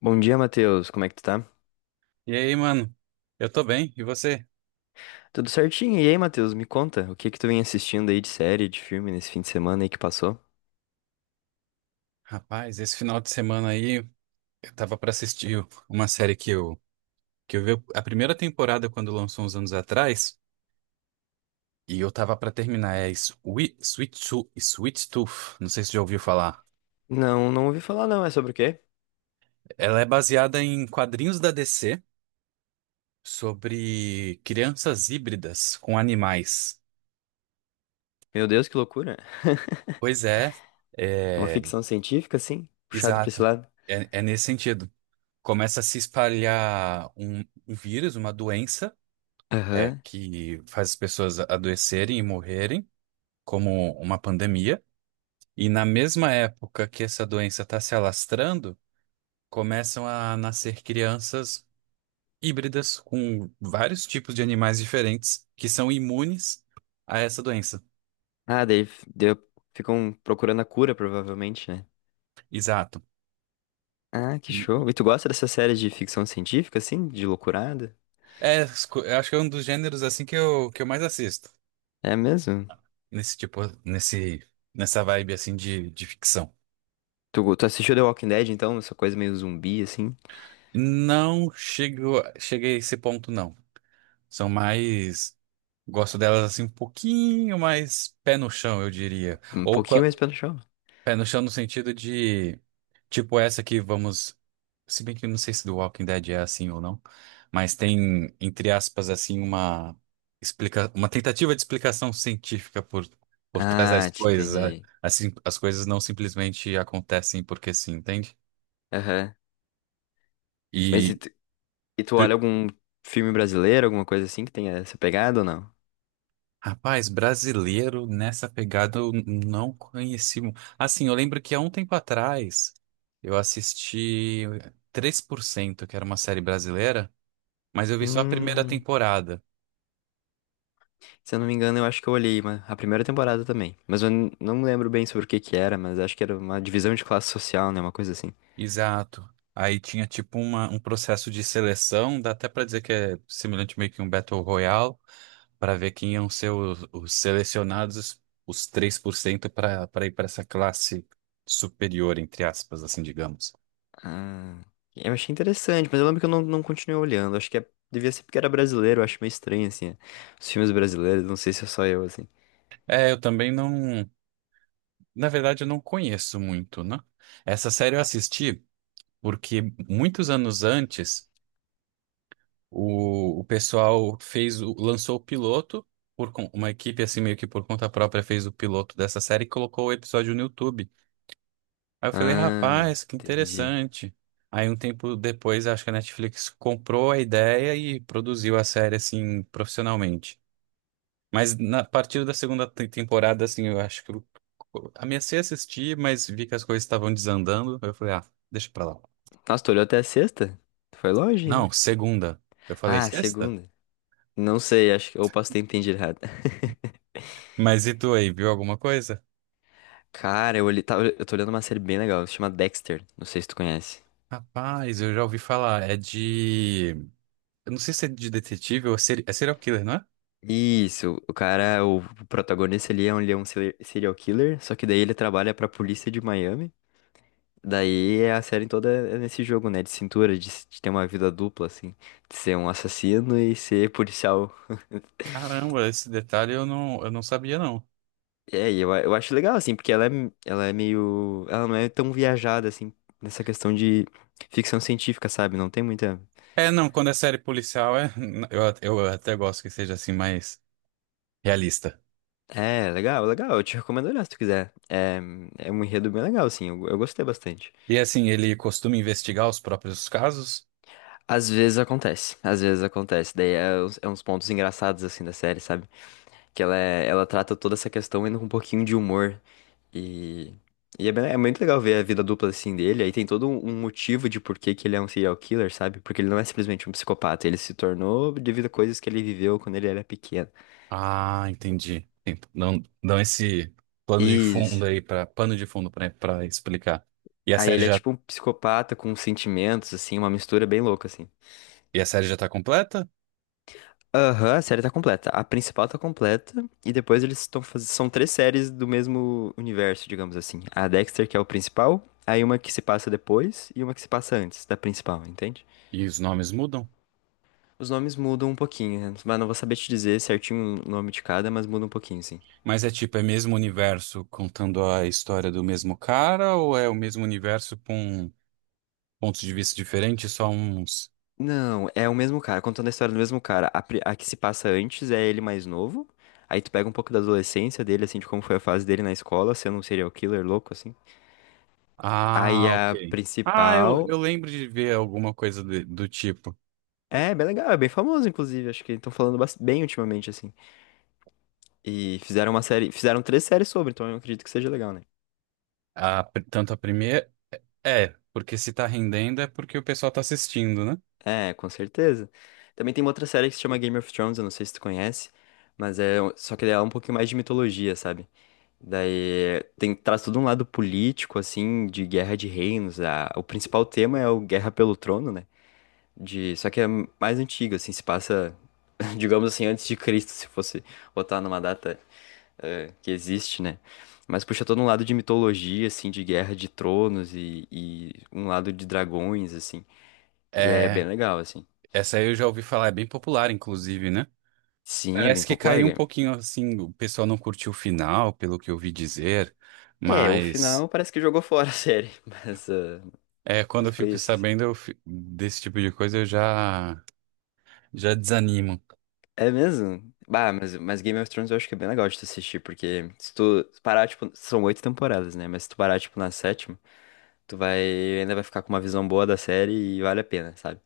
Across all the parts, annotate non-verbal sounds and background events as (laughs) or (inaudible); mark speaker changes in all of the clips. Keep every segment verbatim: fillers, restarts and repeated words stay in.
Speaker 1: Bom dia, Matheus. Como é que tu tá?
Speaker 2: E aí, mano? Eu tô bem, e você?
Speaker 1: Tudo certinho? E aí, Matheus, me conta, o que que tu vem assistindo aí de série, de filme nesse fim de semana aí que passou?
Speaker 2: Rapaz, esse final de semana aí eu tava pra assistir uma série que eu que eu vi a primeira temporada quando lançou uns anos atrás, e eu tava pra terminar, é Sweet, Sweet, Tooth- Sweet Tooth, não sei se você já ouviu falar.
Speaker 1: Não, não ouvi falar não, é sobre o quê?
Speaker 2: Ela é baseada em quadrinhos da D C sobre crianças híbridas com animais.
Speaker 1: Meu Deus, que loucura. (laughs)
Speaker 2: Pois é,
Speaker 1: Uma
Speaker 2: é
Speaker 1: ficção científica, assim? Puxado pra esse
Speaker 2: exato.
Speaker 1: lado?
Speaker 2: É, é nesse sentido. Começa a se espalhar um um vírus, uma doença é,
Speaker 1: Aham.
Speaker 2: que faz as pessoas adoecerem e morrerem, como uma pandemia. E na mesma época que essa doença está se alastrando, começam a nascer crianças híbridas com vários tipos de animais diferentes que são imunes a essa doença.
Speaker 1: Ah, daí, f- deu- Ficam procurando a cura, provavelmente, né?
Speaker 2: Exato.
Speaker 1: Ah, que
Speaker 2: E-
Speaker 1: show. E
Speaker 2: e-
Speaker 1: tu gosta dessa série de ficção científica, assim? De loucurada?
Speaker 2: é, esco- eu acho que é um dos gêneros assim que eu, que eu mais assisto
Speaker 1: É mesmo?
Speaker 2: nesse tipo, nesse, nessa vibe assim de, de ficção.
Speaker 1: Tu, go- tu assistiu The Walking Dead, então? Essa coisa meio zumbi, assim?
Speaker 2: Não chego, cheguei a esse ponto, não. São mais Gosto delas assim um pouquinho mais pé no chão, eu diria.
Speaker 1: Um
Speaker 2: Ou
Speaker 1: pouquinho
Speaker 2: qua-
Speaker 1: mais pelo show.
Speaker 2: pé no chão no sentido de, tipo essa que vamos. Se bem que eu não sei se do Walking Dead é assim ou não, mas tem, entre aspas, assim, uma explica... uma tentativa de explicação científica por, por trás
Speaker 1: Ah,
Speaker 2: das
Speaker 1: te
Speaker 2: coisas. a-
Speaker 1: entendi.
Speaker 2: Assim, as coisas não simplesmente acontecem porque sim, entende?
Speaker 1: Aham. Mas e
Speaker 2: E
Speaker 1: tu, e tu olha algum filme brasileiro, alguma coisa assim que tenha essa pegada ou não?
Speaker 2: Rapaz, brasileiro nessa pegada eu n- não conheci. mu- Assim, eu lembro que há um tempo atrás eu assisti três por cento que era uma série brasileira, mas eu vi só a primeira
Speaker 1: Hum,
Speaker 2: temporada.
Speaker 1: se eu não me engano, eu acho que eu olhei uma- a primeira temporada também. Mas eu n- não me lembro bem sobre o que que era, mas acho que era uma divisão de classe social, né? Uma coisa assim.
Speaker 2: Exato. Aí tinha tipo uma- um processo de seleção, dá até pra dizer que é semelhante meio que um Battle Royale, pra ver quem iam ser os, os selecionados, os três por cento pra para ir pra essa classe superior, entre aspas, assim, digamos.
Speaker 1: Ah, eu achei interessante, mas eu lembro que eu não, não continuei olhando. Acho que é- devia ser porque era brasileiro, eu acho meio estranho, assim. Os filmes brasileiros, não sei se é só eu, assim.
Speaker 2: É, eu também não. Na verdade, eu não conheço muito, né? Essa série eu assisti porque muitos anos antes o, o pessoal fez o, lançou o piloto por con- uma equipe assim meio que por conta própria fez o piloto dessa série e colocou o episódio no YouTube. Aí eu falei,
Speaker 1: Ah,
Speaker 2: rapaz, que
Speaker 1: entendi.
Speaker 2: interessante. Aí um tempo depois, acho que a Netflix comprou a ideia e produziu a série assim profissionalmente. Mas na, a partir da segunda te- temporada, assim, eu acho que eu amecei a assistir, mas vi que as coisas estavam desandando. Eu falei, ah, deixa pra lá.
Speaker 1: Nossa, tu olhou até a sexta? Foi longe
Speaker 2: Não,
Speaker 1: ainda.
Speaker 2: segunda. Eu falei,
Speaker 1: Ah, a
Speaker 2: sexta?
Speaker 1: segunda. Não sei, acho que eu posso ter entendido errado.
Speaker 2: Mas e tu aí, viu alguma coisa?
Speaker 1: Cara, eu, olhei- tá- Eu tô olhando uma série bem legal, se chama Dexter, não sei se tu conhece.
Speaker 2: Rapaz, eu já ouvi falar. É de. Eu não sei se é de detetive ou seri- é serial killer, não é?
Speaker 1: Isso, o cara, o protagonista ali é um, ele é um seri- serial killer, só que daí ele trabalha pra polícia de Miami. Daí é a série toda é nesse jogo, né, de cintura, de, s- de ter uma vida dupla, assim, de ser um assassino e ser policial. (laughs)
Speaker 2: Caramba, esse detalhe eu não, eu não sabia, não.
Speaker 1: É, e eu, a- eu acho legal, assim, porque ela é, m- ela é meio, ela não é tão viajada, assim, nessa questão de ficção científica, sabe? Não tem muita.
Speaker 2: É, não, quando é série policial, é... (laughs) eu, at- eu até gosto que seja assim mais realista.
Speaker 1: É, legal, legal. Eu te recomendo olhar se tu quiser. É, é um enredo bem legal, assim. Eu, eu gostei bastante.
Speaker 2: E assim, ele costuma investigar os próprios casos?
Speaker 1: Às vezes acontece, às vezes acontece. Daí é, uns é uns pontos engraçados, assim, da série, sabe? Que ela, é- ela trata toda essa questão indo com um pouquinho de humor. E, e é, bem- É muito legal ver a vida dupla, assim, dele. Aí tem todo um um motivo de por que que ele é um serial killer, sabe? Porque ele não é simplesmente um psicopata. Ele se tornou devido a coisas que ele viveu quando ele era pequeno.
Speaker 2: Ah, entendi. Tem- Dão, dão esse plano de
Speaker 1: Isso.
Speaker 2: fundo aí para pano de fundo para para explicar. E a
Speaker 1: Aí
Speaker 2: série
Speaker 1: ele é
Speaker 2: já
Speaker 1: tipo um psicopata com sentimentos, assim, uma mistura bem louca, assim.
Speaker 2: e a série já tá completa?
Speaker 1: Aham, a série tá completa. A principal tá completa. E depois eles estão fazendo. São três séries do mesmo universo, digamos assim. A Dexter, que é o principal. Aí uma que se passa depois e uma que se passa antes da principal, entende?
Speaker 2: E os nomes mudam?
Speaker 1: Os nomes mudam um pouquinho, né? Mas não vou saber te dizer certinho o nome de cada, mas muda um pouquinho, sim.
Speaker 2: Mas é tipo, é mesmo universo contando a história do mesmo cara ou é o mesmo universo com pontos de vista diferentes, só uns?
Speaker 1: Não, é o mesmo cara, contando a história do mesmo cara. A, pri- a que se passa antes é ele mais novo. Aí tu pega um pouco da adolescência dele, assim, de como foi a fase dele na escola, sendo um serial killer louco, assim. Aí
Speaker 2: Ah,
Speaker 1: a
Speaker 2: ok. Ah, eu,
Speaker 1: principal
Speaker 2: eu lembro de ver alguma coisa de- do tipo.
Speaker 1: é bem legal, é bem famoso, inclusive. Acho que estão falando bas- bem ultimamente, assim. E fizeram uma série, fizeram três séries sobre, então eu acredito que seja legal, né?
Speaker 2: A, pr- tanto a primeira. É, porque se tá rendendo é porque o pessoal tá assistindo, né?
Speaker 1: É, com certeza. Também tem uma outra série que se chama Game of Thrones, eu não sei se tu conhece, mas é, um- só que ela é um pouquinho mais de mitologia, sabe? Daí tem, traz todo um lado político, assim, de guerra de reinos. A, o principal tema é o Guerra pelo Trono, né? De, só que é mais antigo, assim, se passa, (laughs) digamos assim, antes de Cristo, se fosse botar numa data é, que existe, né? Mas puxa todo um lado de mitologia, assim, de guerra de tronos e, e um lado de dragões, assim. E aí é bem
Speaker 2: É.
Speaker 1: legal, assim.
Speaker 2: Essa aí eu já ouvi falar, é bem popular, inclusive, né?
Speaker 1: Sim, é bem
Speaker 2: Parece que
Speaker 1: popular,
Speaker 2: caiu um
Speaker 1: game.
Speaker 2: pouquinho assim, o pessoal não curtiu o final, pelo que eu ouvi dizer,
Speaker 1: É, o
Speaker 2: mas
Speaker 1: final parece que jogou (laughs) fora a série, (laughs) mas, ah,
Speaker 2: é, quando
Speaker 1: mas
Speaker 2: eu
Speaker 1: foi
Speaker 2: fico
Speaker 1: isso, assim.
Speaker 2: sabendo eu fi- desse tipo de coisa, eu já já desanimo.
Speaker 1: É mesmo? Bah, mas, mas Game of Thrones eu acho que é bem legal de tu assistir, porque se tu parar, tipo, são oito temporadas, né? Mas se tu parar, tipo, na sétima, tu vai, ainda vai ficar com uma visão boa da série e vale a pena, sabe?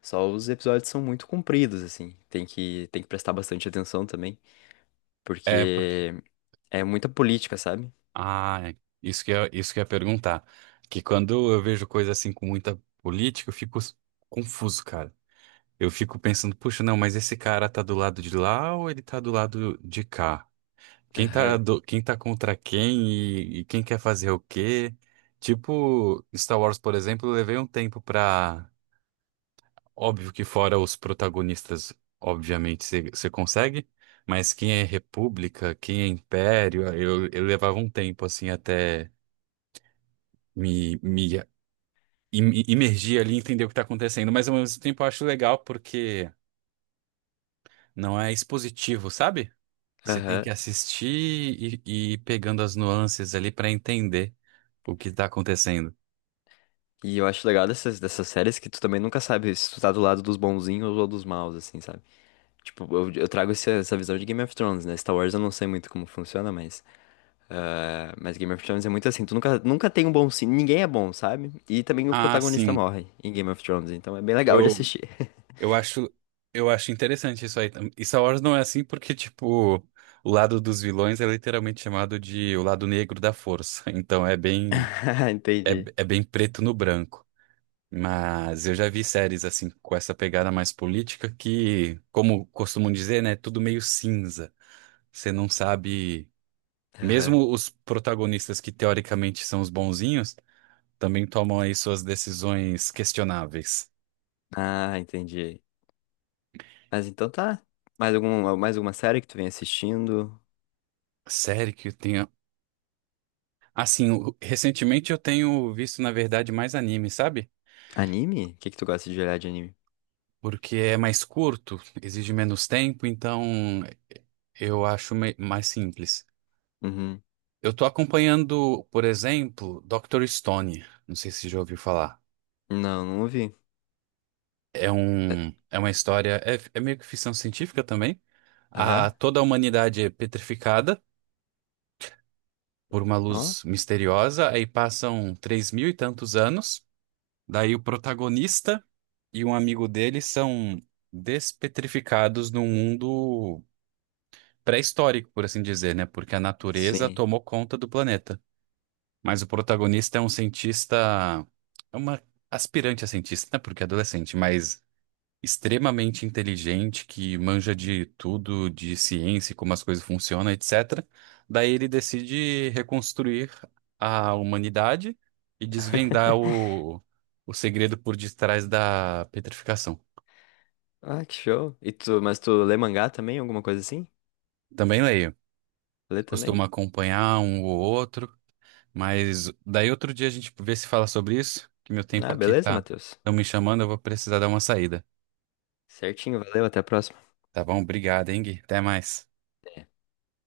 Speaker 1: Só os episódios são muito compridos, assim. Tem que, tem que prestar bastante atenção também,
Speaker 2: É, porque
Speaker 1: porque é muita política, sabe?
Speaker 2: ah, é. isso que eu, isso que eu ia perguntar, que quando eu vejo coisa assim com muita política, eu fico s- confuso, cara. Eu fico pensando, puxa, não, mas esse cara tá do lado de lá ou ele tá do lado de cá? Quem tá,
Speaker 1: Aham,
Speaker 2: do- quem tá contra quem e, e quem quer fazer o quê? Tipo, Star Wars, por exemplo, eu levei um tempo pra. Óbvio que fora os protagonistas, obviamente, você consegue, mas quem é República, quem é Império, eu, eu levava um tempo assim até me, me im- imergir ali e entender o que tá acontecendo. Mas ao mesmo tempo eu acho legal porque não é expositivo, sabe? Você tem que
Speaker 1: aham.
Speaker 2: assistir e, e ir pegando as nuances ali pra entender. O que está acontecendo?
Speaker 1: E eu acho legal dessas, dessas séries que tu também nunca sabe se tu tá do lado dos bonzinhos ou dos maus, assim, sabe? Tipo, eu, eu trago esse- essa visão de Game of Thrones, né? Star Wars eu não sei muito como funciona, mas. Ah, mas Game of Thrones é muito assim, tu nunca, nunca tem um bom. sim- Ninguém é bom, sabe? E também o
Speaker 2: Ah,
Speaker 1: protagonista
Speaker 2: sim.
Speaker 1: morre em Game of Thrones, então é bem legal de
Speaker 2: Eu,
Speaker 1: assistir.
Speaker 2: eu acho, eu acho interessante isso aí. E Star Wars não é assim porque, tipo, o lado dos vilões é literalmente chamado de o lado negro da força. (laughs) Então é bem,
Speaker 1: (laughs)
Speaker 2: é,
Speaker 1: Entendi.
Speaker 2: é bem preto no branco. Mas eu já vi séries assim com essa pegada mais política que, como costumam dizer, né, é tudo meio cinza. Você não sabe,
Speaker 1: Aham.
Speaker 2: mesmo os protagonistas que teoricamente são os bonzinhos, também tomam aí suas decisões questionáveis.
Speaker 1: Ah, entendi. Mas então tá. Mais algum, mais alguma série que tu vem assistindo?
Speaker 2: Série que eu tenho. Assim, o- recentemente eu tenho visto, na verdade, mais anime, sabe?
Speaker 1: Anime? O que que tu gosta de olhar de anime?
Speaker 2: Porque é mais curto, exige menos tempo, então eu acho me- mais simples.
Speaker 1: Uhum.
Speaker 2: Eu tô acompanhando, por exemplo, doutor Stone. Não sei se já ouviu falar.
Speaker 1: Não, não ouvi.
Speaker 2: É
Speaker 1: É,
Speaker 2: um, é uma história, é, é meio que ficção científica também. A,
Speaker 1: aham.
Speaker 2: toda a humanidade é petrificada por uma
Speaker 1: Ó,
Speaker 2: luz misteriosa, aí passam três mil e tantos anos. Daí o protagonista. E um amigo dele são despetrificados num mundo pré-histórico, por assim dizer, né? Porque a natureza
Speaker 1: sim.
Speaker 2: tomou conta do planeta. Mas o protagonista é um cientista, é uma aspirante a cientista, né? Porque é adolescente, mas extremamente inteligente, que manja de tudo, de ciência, como as coisas funcionam, etcétera. Daí ele decide reconstruir a humanidade e desvendar
Speaker 1: (laughs)
Speaker 2: o, o segredo por detrás da petrificação.
Speaker 1: Ah, que show. E tu, mas tu lê mangá também? Alguma coisa assim?
Speaker 2: Também leio.
Speaker 1: Lê também?
Speaker 2: Costuma acompanhar um ou outro, mas daí outro dia a gente vê se fala sobre isso, que meu tempo
Speaker 1: Ah,
Speaker 2: aqui
Speaker 1: beleza,
Speaker 2: tá,
Speaker 1: Matheus.
Speaker 2: estão me chamando, eu vou precisar dar uma saída.
Speaker 1: Certinho, valeu, até a próxima.
Speaker 2: Tá bom? Obrigado, hein, Gui? Até mais.